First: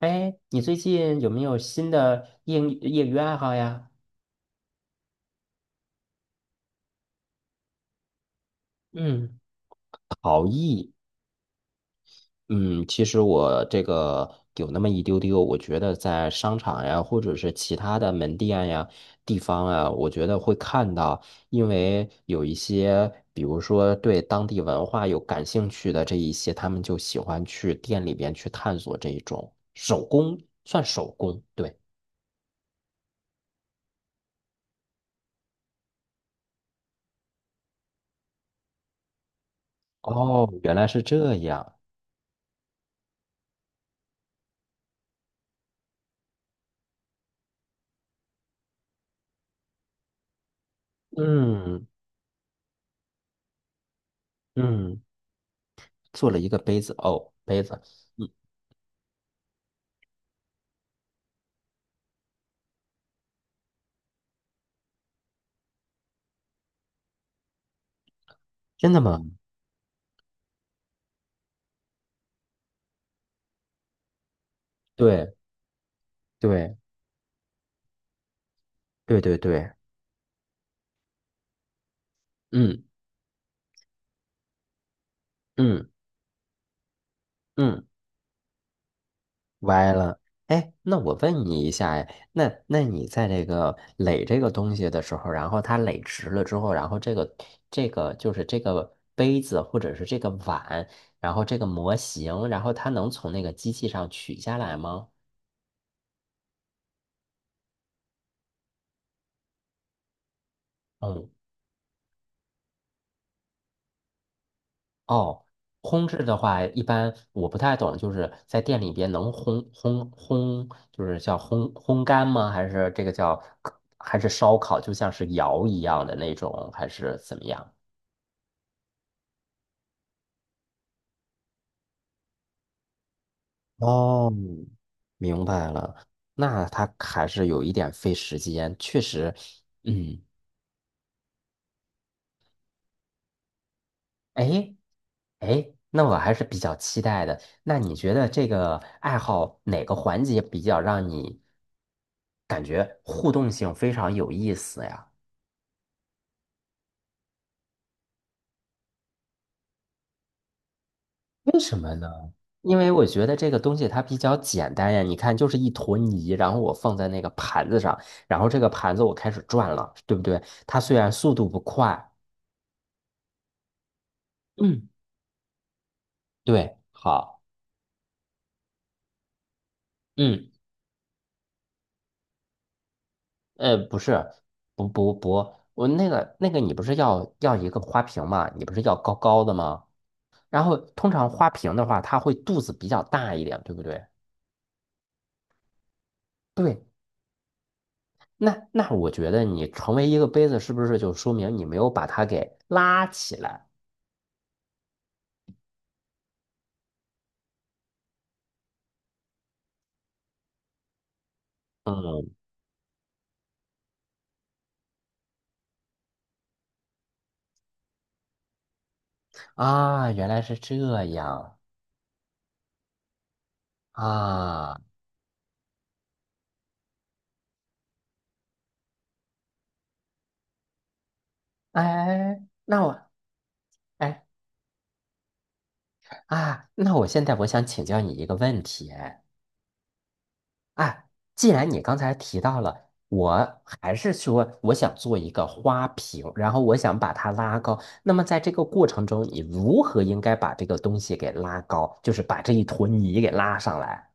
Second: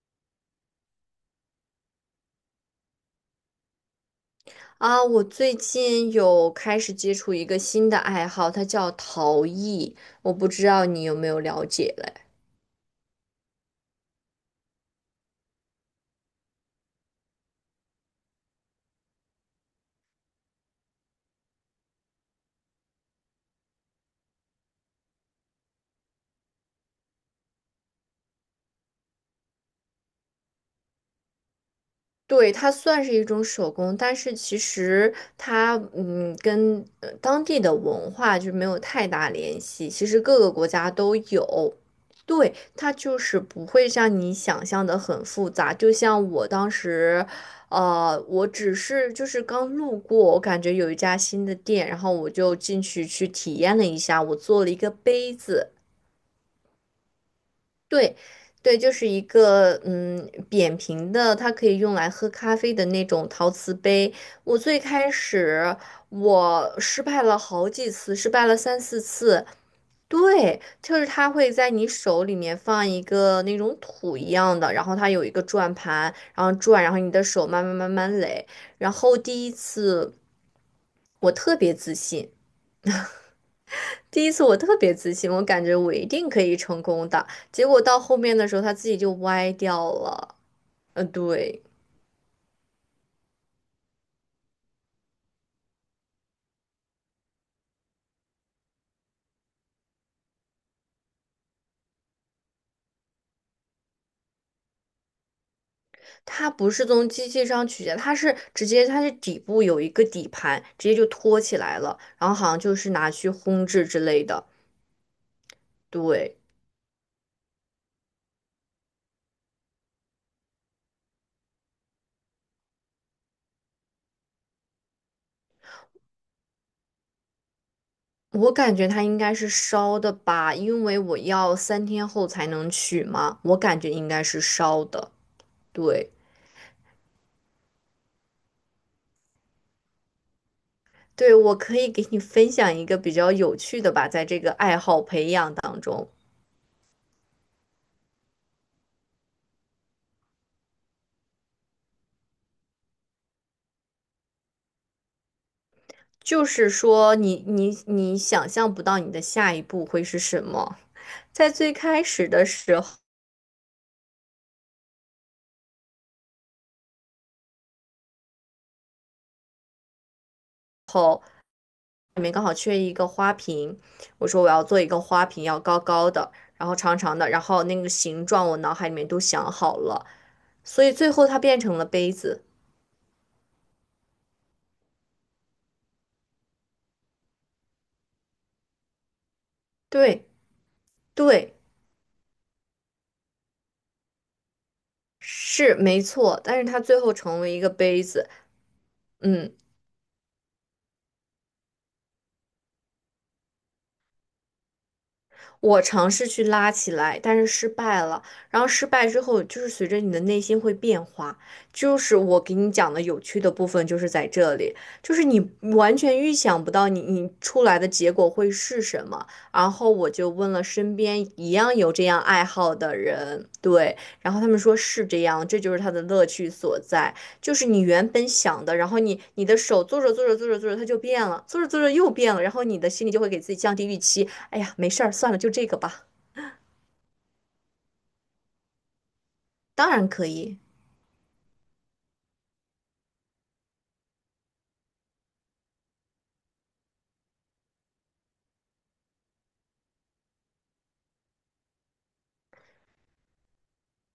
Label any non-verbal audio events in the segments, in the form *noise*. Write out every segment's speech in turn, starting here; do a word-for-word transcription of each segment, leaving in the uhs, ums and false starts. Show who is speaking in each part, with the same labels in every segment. Speaker 1: 哎，你最近有没有新的业余业余爱好呀？
Speaker 2: 啊，我最近有开始接触一个新的爱好，它叫
Speaker 1: 嗯
Speaker 2: 陶艺，我不知道你有没有了解嘞。
Speaker 1: 嗯，其实我这个有那么一丢丢，我觉得在商场呀，或者是其他的门店呀、地方啊，我觉得会看到，因为有一些，比如说对当地文化有感兴趣的这一些，他们就喜欢去店里边去探索这一种手工，算手工，对。
Speaker 2: 对，它算是一种手工，但是其实它嗯跟呃当地的文化就没有太大联系。其实各
Speaker 1: 哦，
Speaker 2: 个国
Speaker 1: 原来
Speaker 2: 家
Speaker 1: 是
Speaker 2: 都
Speaker 1: 这样。
Speaker 2: 有，对，它就是不会像你想象的很复杂。就像我当时，呃，我只是就是刚路过，我感觉有一家新的
Speaker 1: 嗯
Speaker 2: 店，然后我就进去去体验了一下，我做了一个
Speaker 1: 嗯。
Speaker 2: 杯子。
Speaker 1: 做了一个杯子哦，杯子，
Speaker 2: 对，
Speaker 1: 嗯，
Speaker 2: 对，就是一个嗯扁平的，它可以用来喝咖啡的那种陶瓷杯。我最开始我失败了好几次，失败了三
Speaker 1: 真
Speaker 2: 四
Speaker 1: 的吗？
Speaker 2: 次。对，就是它会在你手里面放一个那种土一样的，然后它有一
Speaker 1: 对
Speaker 2: 个转盘，然后
Speaker 1: 对
Speaker 2: 转，然后你的手慢慢慢慢垒。然后
Speaker 1: 对对
Speaker 2: 第一
Speaker 1: 对，
Speaker 2: 次我特别自信，
Speaker 1: 嗯
Speaker 2: 第一次我特别自信，我感觉
Speaker 1: 嗯
Speaker 2: 我一定可以成功的。结果
Speaker 1: 嗯，
Speaker 2: 到后面的时候，它自己就歪掉
Speaker 1: 歪了。
Speaker 2: 了。
Speaker 1: 哎，那
Speaker 2: 呃，
Speaker 1: 我问
Speaker 2: 对，
Speaker 1: 你一下，哎，那那你在这个垒这个东西的时候，然后它垒直了之后，然后这个这个就是这个杯子或者是这个碗，然后这个模型，然后它能从那个机器上取下来吗？
Speaker 2: 它不是从机器上取下，它是直接它是底部有一个底盘，直接就
Speaker 1: 嗯
Speaker 2: 托起来了，然后好像就是拿去烘制之类的。
Speaker 1: 哦，烘制的
Speaker 2: 对，
Speaker 1: 话，一般我不太懂，就是在店里边能烘烘烘，就是叫烘烘干吗？还是这个叫还是烧烤，就像是窑一样的那种，还是怎么样？
Speaker 2: 我感觉它应该是烧的吧，因为我要三天后才能取嘛，我感觉应该
Speaker 1: 哦，
Speaker 2: 是烧的。
Speaker 1: 明白了，
Speaker 2: 对，
Speaker 1: 那它还是有一点费时间，确实，嗯。
Speaker 2: 对，我可以给你分享一个比较有趣的吧，在这个
Speaker 1: 哎
Speaker 2: 爱好培养
Speaker 1: 哎，
Speaker 2: 当
Speaker 1: 那
Speaker 2: 中。
Speaker 1: 我还是比较期待的。那你觉得这个爱好哪个环节比较让你感觉互动性非常有意思呀？
Speaker 2: 就是说你，你你想象不到你的下一步会是什么。在
Speaker 1: 为
Speaker 2: 最
Speaker 1: 什么
Speaker 2: 开
Speaker 1: 呢？
Speaker 2: 始的
Speaker 1: 因
Speaker 2: 时
Speaker 1: 为我觉得这个东西它比较简单呀，你看就是一坨泥，然后我放在那个盘子上，然后这个盘子我开始转了，对不对？它虽然
Speaker 2: 候，
Speaker 1: 速度不快，
Speaker 2: 里面刚好缺一个花瓶，我说我要做一
Speaker 1: 嗯，
Speaker 2: 个花瓶，要高高的，然后
Speaker 1: 对，
Speaker 2: 长长的，
Speaker 1: 好，
Speaker 2: 然后那个形状我脑海里面都想好了，
Speaker 1: 嗯。
Speaker 2: 所以最后它变成了杯子。
Speaker 1: 呃，不是，不不不，我那个那个，你不是要要一个花瓶嘛？你不是要高高的吗？
Speaker 2: 对
Speaker 1: 然后通常花
Speaker 2: 对，
Speaker 1: 瓶的话，它会肚子比较大一点，对不对？
Speaker 2: 是没错，但是它
Speaker 1: 对，
Speaker 2: 最后成为一个杯子，
Speaker 1: 那那我觉得
Speaker 2: 嗯。
Speaker 1: 你成为一个杯子，是不是就说明你没有把它给拉起来？
Speaker 2: 我尝试去拉起来，但是失败了。然后失败之后，就是随着你的内心会变化。就是
Speaker 1: 嗯，
Speaker 2: 我给你讲的有趣的部分，就是在这里，就是你完全预想不到你你出来的结果会是什么。然后我
Speaker 1: 啊，原
Speaker 2: 就
Speaker 1: 来
Speaker 2: 问
Speaker 1: 是
Speaker 2: 了
Speaker 1: 这
Speaker 2: 身边一
Speaker 1: 样
Speaker 2: 样有这样爱好的人，对，然后他们说
Speaker 1: 啊，
Speaker 2: 是这样，这就是他的乐趣所在。就是你原本想的，然后你你的手做着做着做着做着，它就变了，做着做着又变
Speaker 1: 哎，
Speaker 2: 了，然后你
Speaker 1: 那
Speaker 2: 的心
Speaker 1: 我，
Speaker 2: 里就会给自己降低预
Speaker 1: 哎
Speaker 2: 期，哎呀，没事儿，算了，就这个吧。
Speaker 1: 啊，那我现在我想请教你一个问题，哎。
Speaker 2: 当然可以，
Speaker 1: 哎，既然你刚才提到了，我还是说我想做一个花瓶，然后我想把它拉高。那么在这个过程中，你如何应该把这个东西给拉高，就是把这一坨泥给拉上来？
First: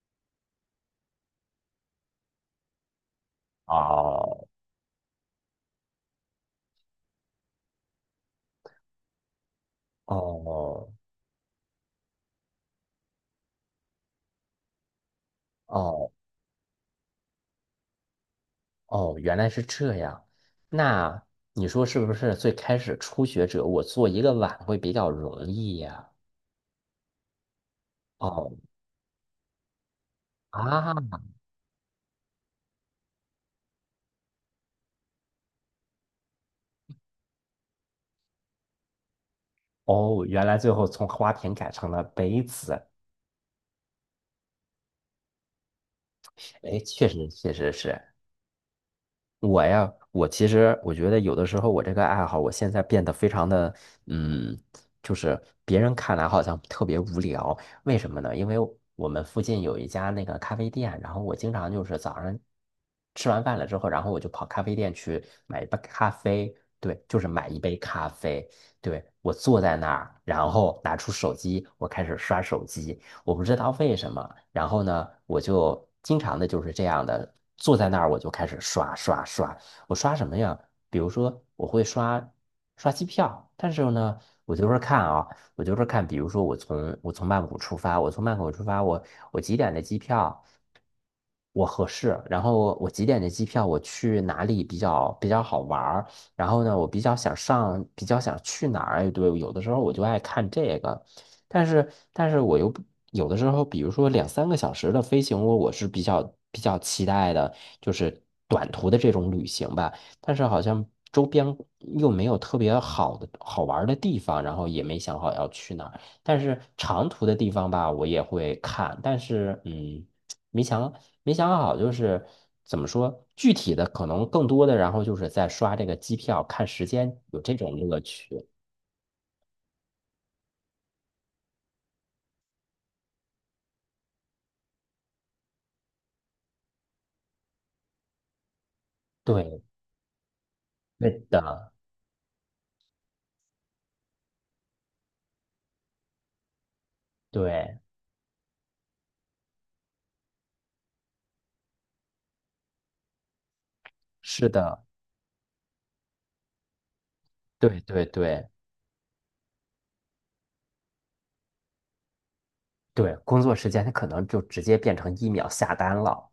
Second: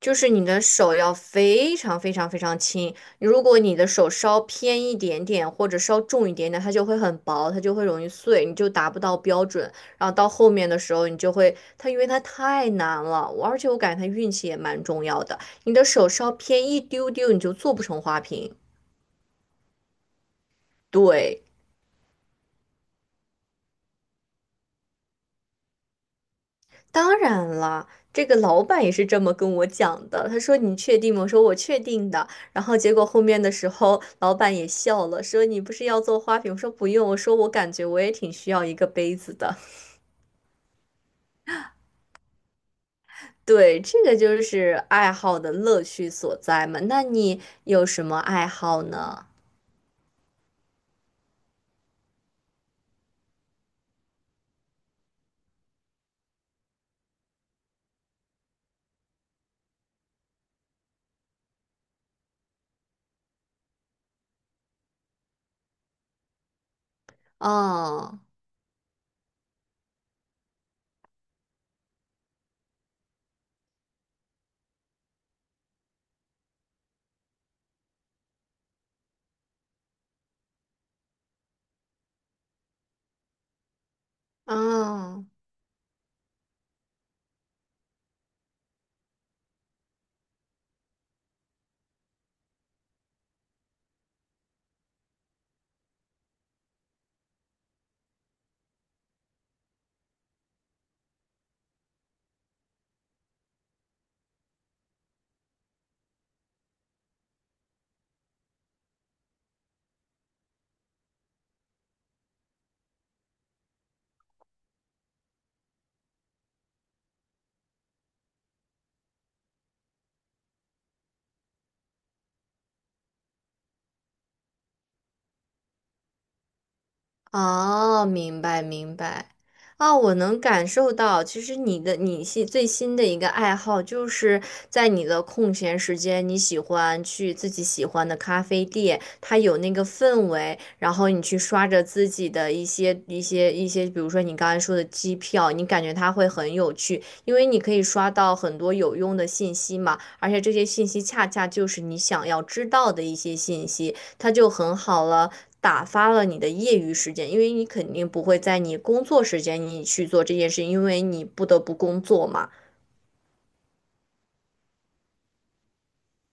Speaker 2: 就是你的手要非常非常非常轻。如果你的手稍
Speaker 1: 哦，
Speaker 2: 偏一点点，或者稍重一点点，它就会很薄，它就会容易碎，你就达不到标准。然后到后面的
Speaker 1: 哦
Speaker 2: 时候，你就会它，因为它太难了，我而且我感觉它运气也蛮重要的。你的手
Speaker 1: 哦
Speaker 2: 稍偏一丢丢，你就做不成花瓶。
Speaker 1: 哦，原来是这样。那
Speaker 2: 对，
Speaker 1: 你说是不是最开始初学者，我做一个碗会比较容易呀？
Speaker 2: 当然了，这个
Speaker 1: 哦
Speaker 2: 老板也是这么跟我讲的。他说："你
Speaker 1: 啊，
Speaker 2: 确定吗？"我说："我确定的。"然后结果后面的时候，老板也笑了，说："你不是要做花瓶？"我说："不用。"我说："我感觉我也挺需要一个杯子的。"
Speaker 1: 哦，原来最后从花瓶改成了杯子。
Speaker 2: 对，这个就是爱好的乐趣所在
Speaker 1: 哎，
Speaker 2: 嘛。那
Speaker 1: 确实
Speaker 2: 你
Speaker 1: 确实
Speaker 2: 有
Speaker 1: 是。
Speaker 2: 什么爱好呢？
Speaker 1: 我呀，我其实我觉得有的时候我这个爱好，我现在变得非常的，嗯，就是别人看来好像特别无聊，为什么呢？因为我们附近有一家那个咖啡店，然后我经常就是早上吃完饭了之后，然后我就跑咖啡店去买一杯咖啡，对，就是买一杯咖
Speaker 2: 哦，
Speaker 1: 啡，对，我坐在那儿，然后拿出手机，我开始刷手机，我不知道为什么。然后呢，我就经常的就是这样的坐在那儿，我就开始刷刷刷。我刷什么呀？比如说我会刷刷机票，但是呢，我就是看
Speaker 2: 哦。
Speaker 1: 啊，我就是看，比如说我从我从曼谷出发，我从曼谷出发，我我几点的机票？我合适，然后我几点的机票，我去哪里比较比较好玩儿？然后呢，我比较想上，比较想去哪儿？哎，对，有的时候我就爱看这个。但是，但是我又不有的时候，比如说两三个小时的飞行，我我是比较比较期待的，就是短途的这种旅行吧。但是好像周边又没有特别好的好玩儿的地方，然后也没想好要去哪儿。但是长途的地方吧，我也会看，但是嗯，没想没想好，就是怎么说，具体的可能更多的，然后就是在刷这个机票看时间，有这种乐
Speaker 2: 哦，明
Speaker 1: 趣。
Speaker 2: 白明白。哦，我能感受到，其实你的你新最新的一个爱好，就是在你的空闲时间，你喜欢去自己喜欢的咖啡店，它有
Speaker 1: 对，
Speaker 2: 那个氛围，然后
Speaker 1: 对
Speaker 2: 你去刷
Speaker 1: 的，
Speaker 2: 着自己的一些一些一些，比如说你刚才说的机票，你感觉它会很有趣，因为你可
Speaker 1: 对。
Speaker 2: 以刷到很多有用的信息嘛，而且这些信息恰恰就是你想要知道的一些信息。它就
Speaker 1: 是
Speaker 2: 很
Speaker 1: 的，
Speaker 2: 好了，打发了你的业余时间，因为你
Speaker 1: 对
Speaker 2: 肯
Speaker 1: 对
Speaker 2: 定不会
Speaker 1: 对
Speaker 2: 在你工作时间你去做这件事，因为你不得不工作嘛。
Speaker 1: 对，工作时间它可能就直接变成一秒下单了。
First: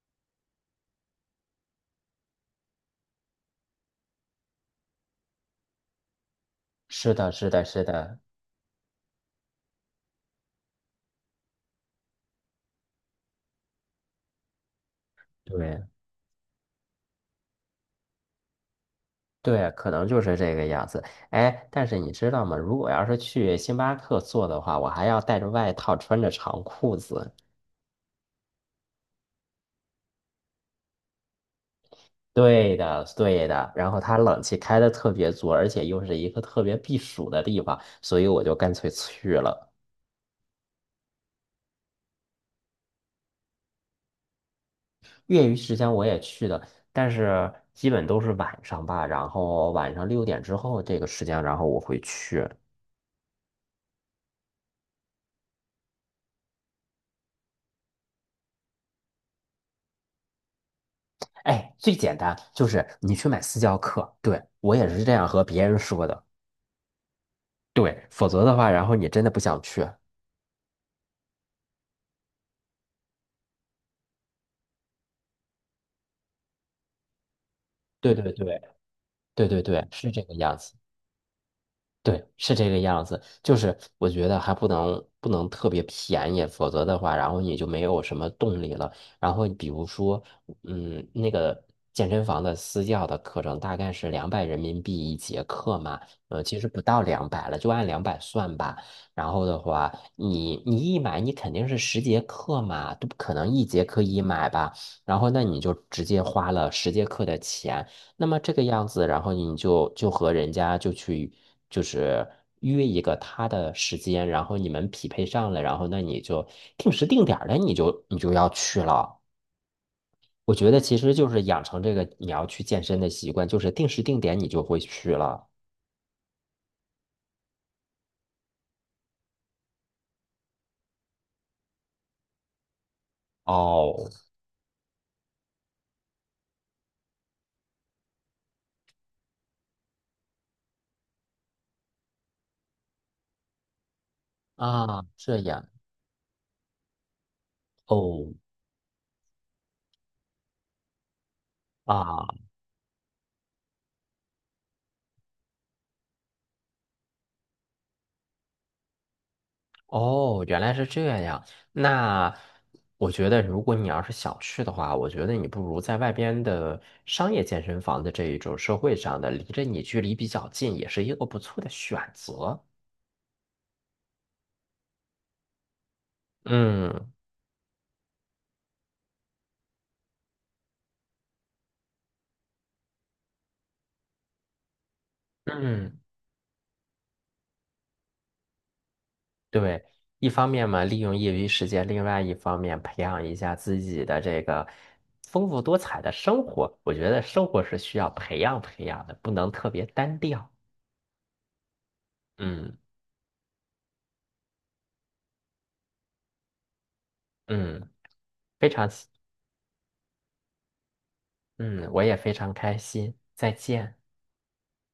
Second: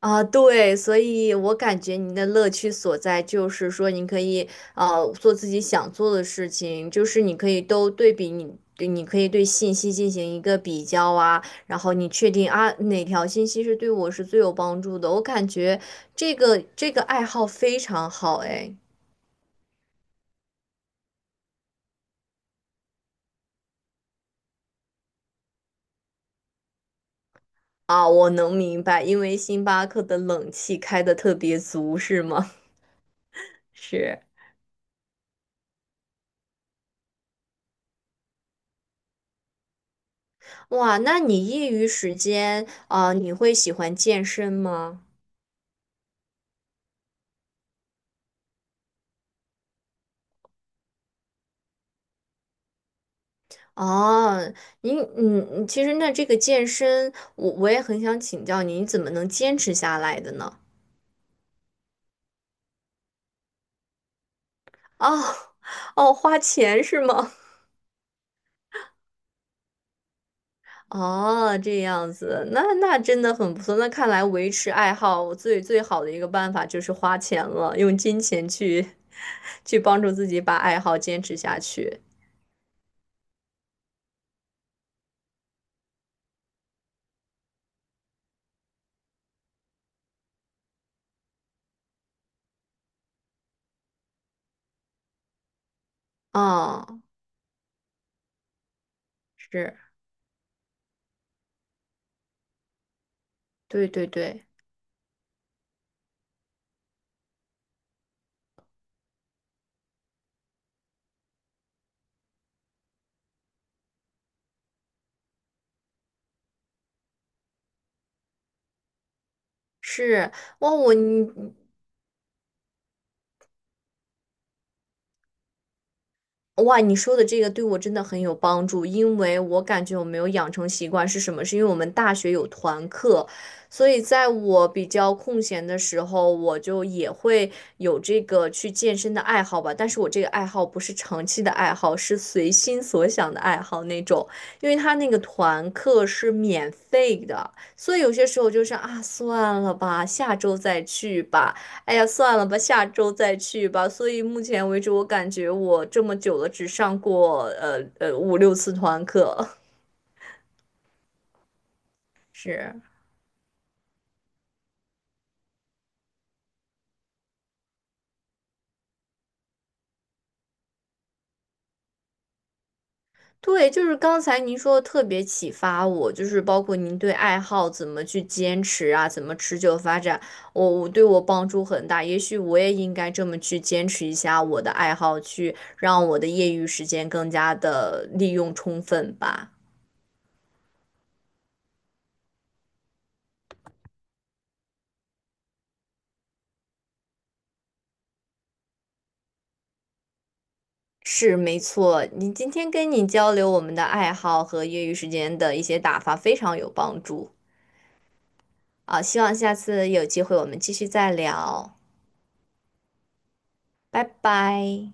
Speaker 2: 啊，对，所以我感觉您的乐趣所在就是说，您可以呃做自己想做的事情，就
Speaker 1: 是
Speaker 2: 是
Speaker 1: 的，
Speaker 2: 你可
Speaker 1: 是
Speaker 2: 以
Speaker 1: 的，是
Speaker 2: 都对
Speaker 1: 的，
Speaker 2: 比你，对你可以对信息进行一个比较啊，然后你确定啊哪条信息是对我是最有帮助的。我感觉
Speaker 1: 对
Speaker 2: 这个这个爱好非常好，哎。
Speaker 1: 对，可能就是这个样子。哎，但是你知道吗？如果要是去星巴克做的话，我还要带着外套，穿着长裤子。
Speaker 2: 啊，我能明白，因为星巴克的冷气开的特别足，是吗？
Speaker 1: 对的，对
Speaker 2: *laughs*
Speaker 1: 的。然后它
Speaker 2: 是，
Speaker 1: 冷气开的特别足，而且又是一个特别避暑的地方，所以我就干脆去了。
Speaker 2: 哇，那你业余时间啊，你会喜欢健身吗？
Speaker 1: 业余时间我也去的，但是基本都是晚上吧，然后晚上六点之后这个时间，然后我会去。
Speaker 2: 哦，您，嗯，其实那这个健身，我我也很想请教您，你怎么能坚持下来的呢？
Speaker 1: 哎，最简单就是你去买私教课，对，我也是这
Speaker 2: 哦，
Speaker 1: 样和别人说
Speaker 2: 哦，
Speaker 1: 的，
Speaker 2: 花钱是吗？
Speaker 1: 对，否则的话，然后你真的不想去。
Speaker 2: 哦，这样子，那那真的很不错。那看来维持爱好最最好的一个办法就是花钱了，用
Speaker 1: 对
Speaker 2: 金
Speaker 1: 对对
Speaker 2: 钱
Speaker 1: 对
Speaker 2: 去
Speaker 1: 对
Speaker 2: *laughs* 去
Speaker 1: 对，
Speaker 2: 帮助
Speaker 1: 是这
Speaker 2: 自
Speaker 1: 个
Speaker 2: 己把
Speaker 1: 样子。
Speaker 2: 爱好坚持下去。
Speaker 1: 对，是这个样子。就是我觉得还不能不能特别便宜，否则的话，然后你就没有什么动力了。然后比如说，嗯，那个健身房的私教的课程大概是两百人民币一节课嘛，呃，其实不到
Speaker 2: 嗯，
Speaker 1: 两百了，就按两百算吧。然后的
Speaker 2: 是，
Speaker 1: 话，你你一买，你肯定是十节课嘛，都不可能一节
Speaker 2: 对
Speaker 1: 课
Speaker 2: 对
Speaker 1: 一
Speaker 2: 对，
Speaker 1: 买吧。然后那你就直接花了十节课的钱，那么这个样子，然后你就就和人家就去就是约一个他的时间，然后你们匹配上了，然后那你就定时定点儿的，你就你就要去了。
Speaker 2: 是。
Speaker 1: 我觉
Speaker 2: 哇，
Speaker 1: 得
Speaker 2: 我
Speaker 1: 其实
Speaker 2: 你
Speaker 1: 就是养成这个你要去健身的习惯，就是定时定点你就会去了。
Speaker 2: 哇，你说的这个对我真的很有帮助，因为我感觉我没有养成习惯是什么？是因为我们大学有团课，所以
Speaker 1: 哦，
Speaker 2: 在我比较空闲的时候，我就也会有这个去健身的爱好吧。但是我这个爱好不是长期的爱好，是随心所想的爱好那种，因为他
Speaker 1: 啊，
Speaker 2: 那个
Speaker 1: 这样
Speaker 2: 团课是免费的，所以有些
Speaker 1: 哦
Speaker 2: 时候就是啊，算了吧，下周再去吧。哎呀，
Speaker 1: 啊。
Speaker 2: 算了吧，下周再去吧。所以目前为止，我感觉我这么久了，只上过呃呃五六次团课。
Speaker 1: 哦，原来是这样。
Speaker 2: *laughs*
Speaker 1: 那
Speaker 2: 是，
Speaker 1: 我觉得，如果你要是想去的话，我觉得你不如在外边的商业健身房的这一种社会上的，离着你距离比较近，也是一个不错的选择。
Speaker 2: 对，就是刚才您说的特别启发我，就是包括您
Speaker 1: 嗯
Speaker 2: 对爱好怎么去坚持啊，怎么持久发展，我我对我帮助很大。也许我也应该这么去坚持一下我的爱好，去
Speaker 1: 嗯，
Speaker 2: 让我的业余时间更加的利用充分吧。
Speaker 1: 对，一方面嘛，利用业余时间，另外一方面培养一下自己的这个丰富多彩的生活。我觉得生活是需要培养培养的，不能特别单调。
Speaker 2: 是没错，你今天
Speaker 1: 嗯
Speaker 2: 跟你交流我们的爱好和业余时间的一些打发非常有帮助
Speaker 1: 嗯，非常。
Speaker 2: 啊，希望下次有机会我们继续再聊，
Speaker 1: 嗯，我也非常开心，再见。
Speaker 2: 拜拜。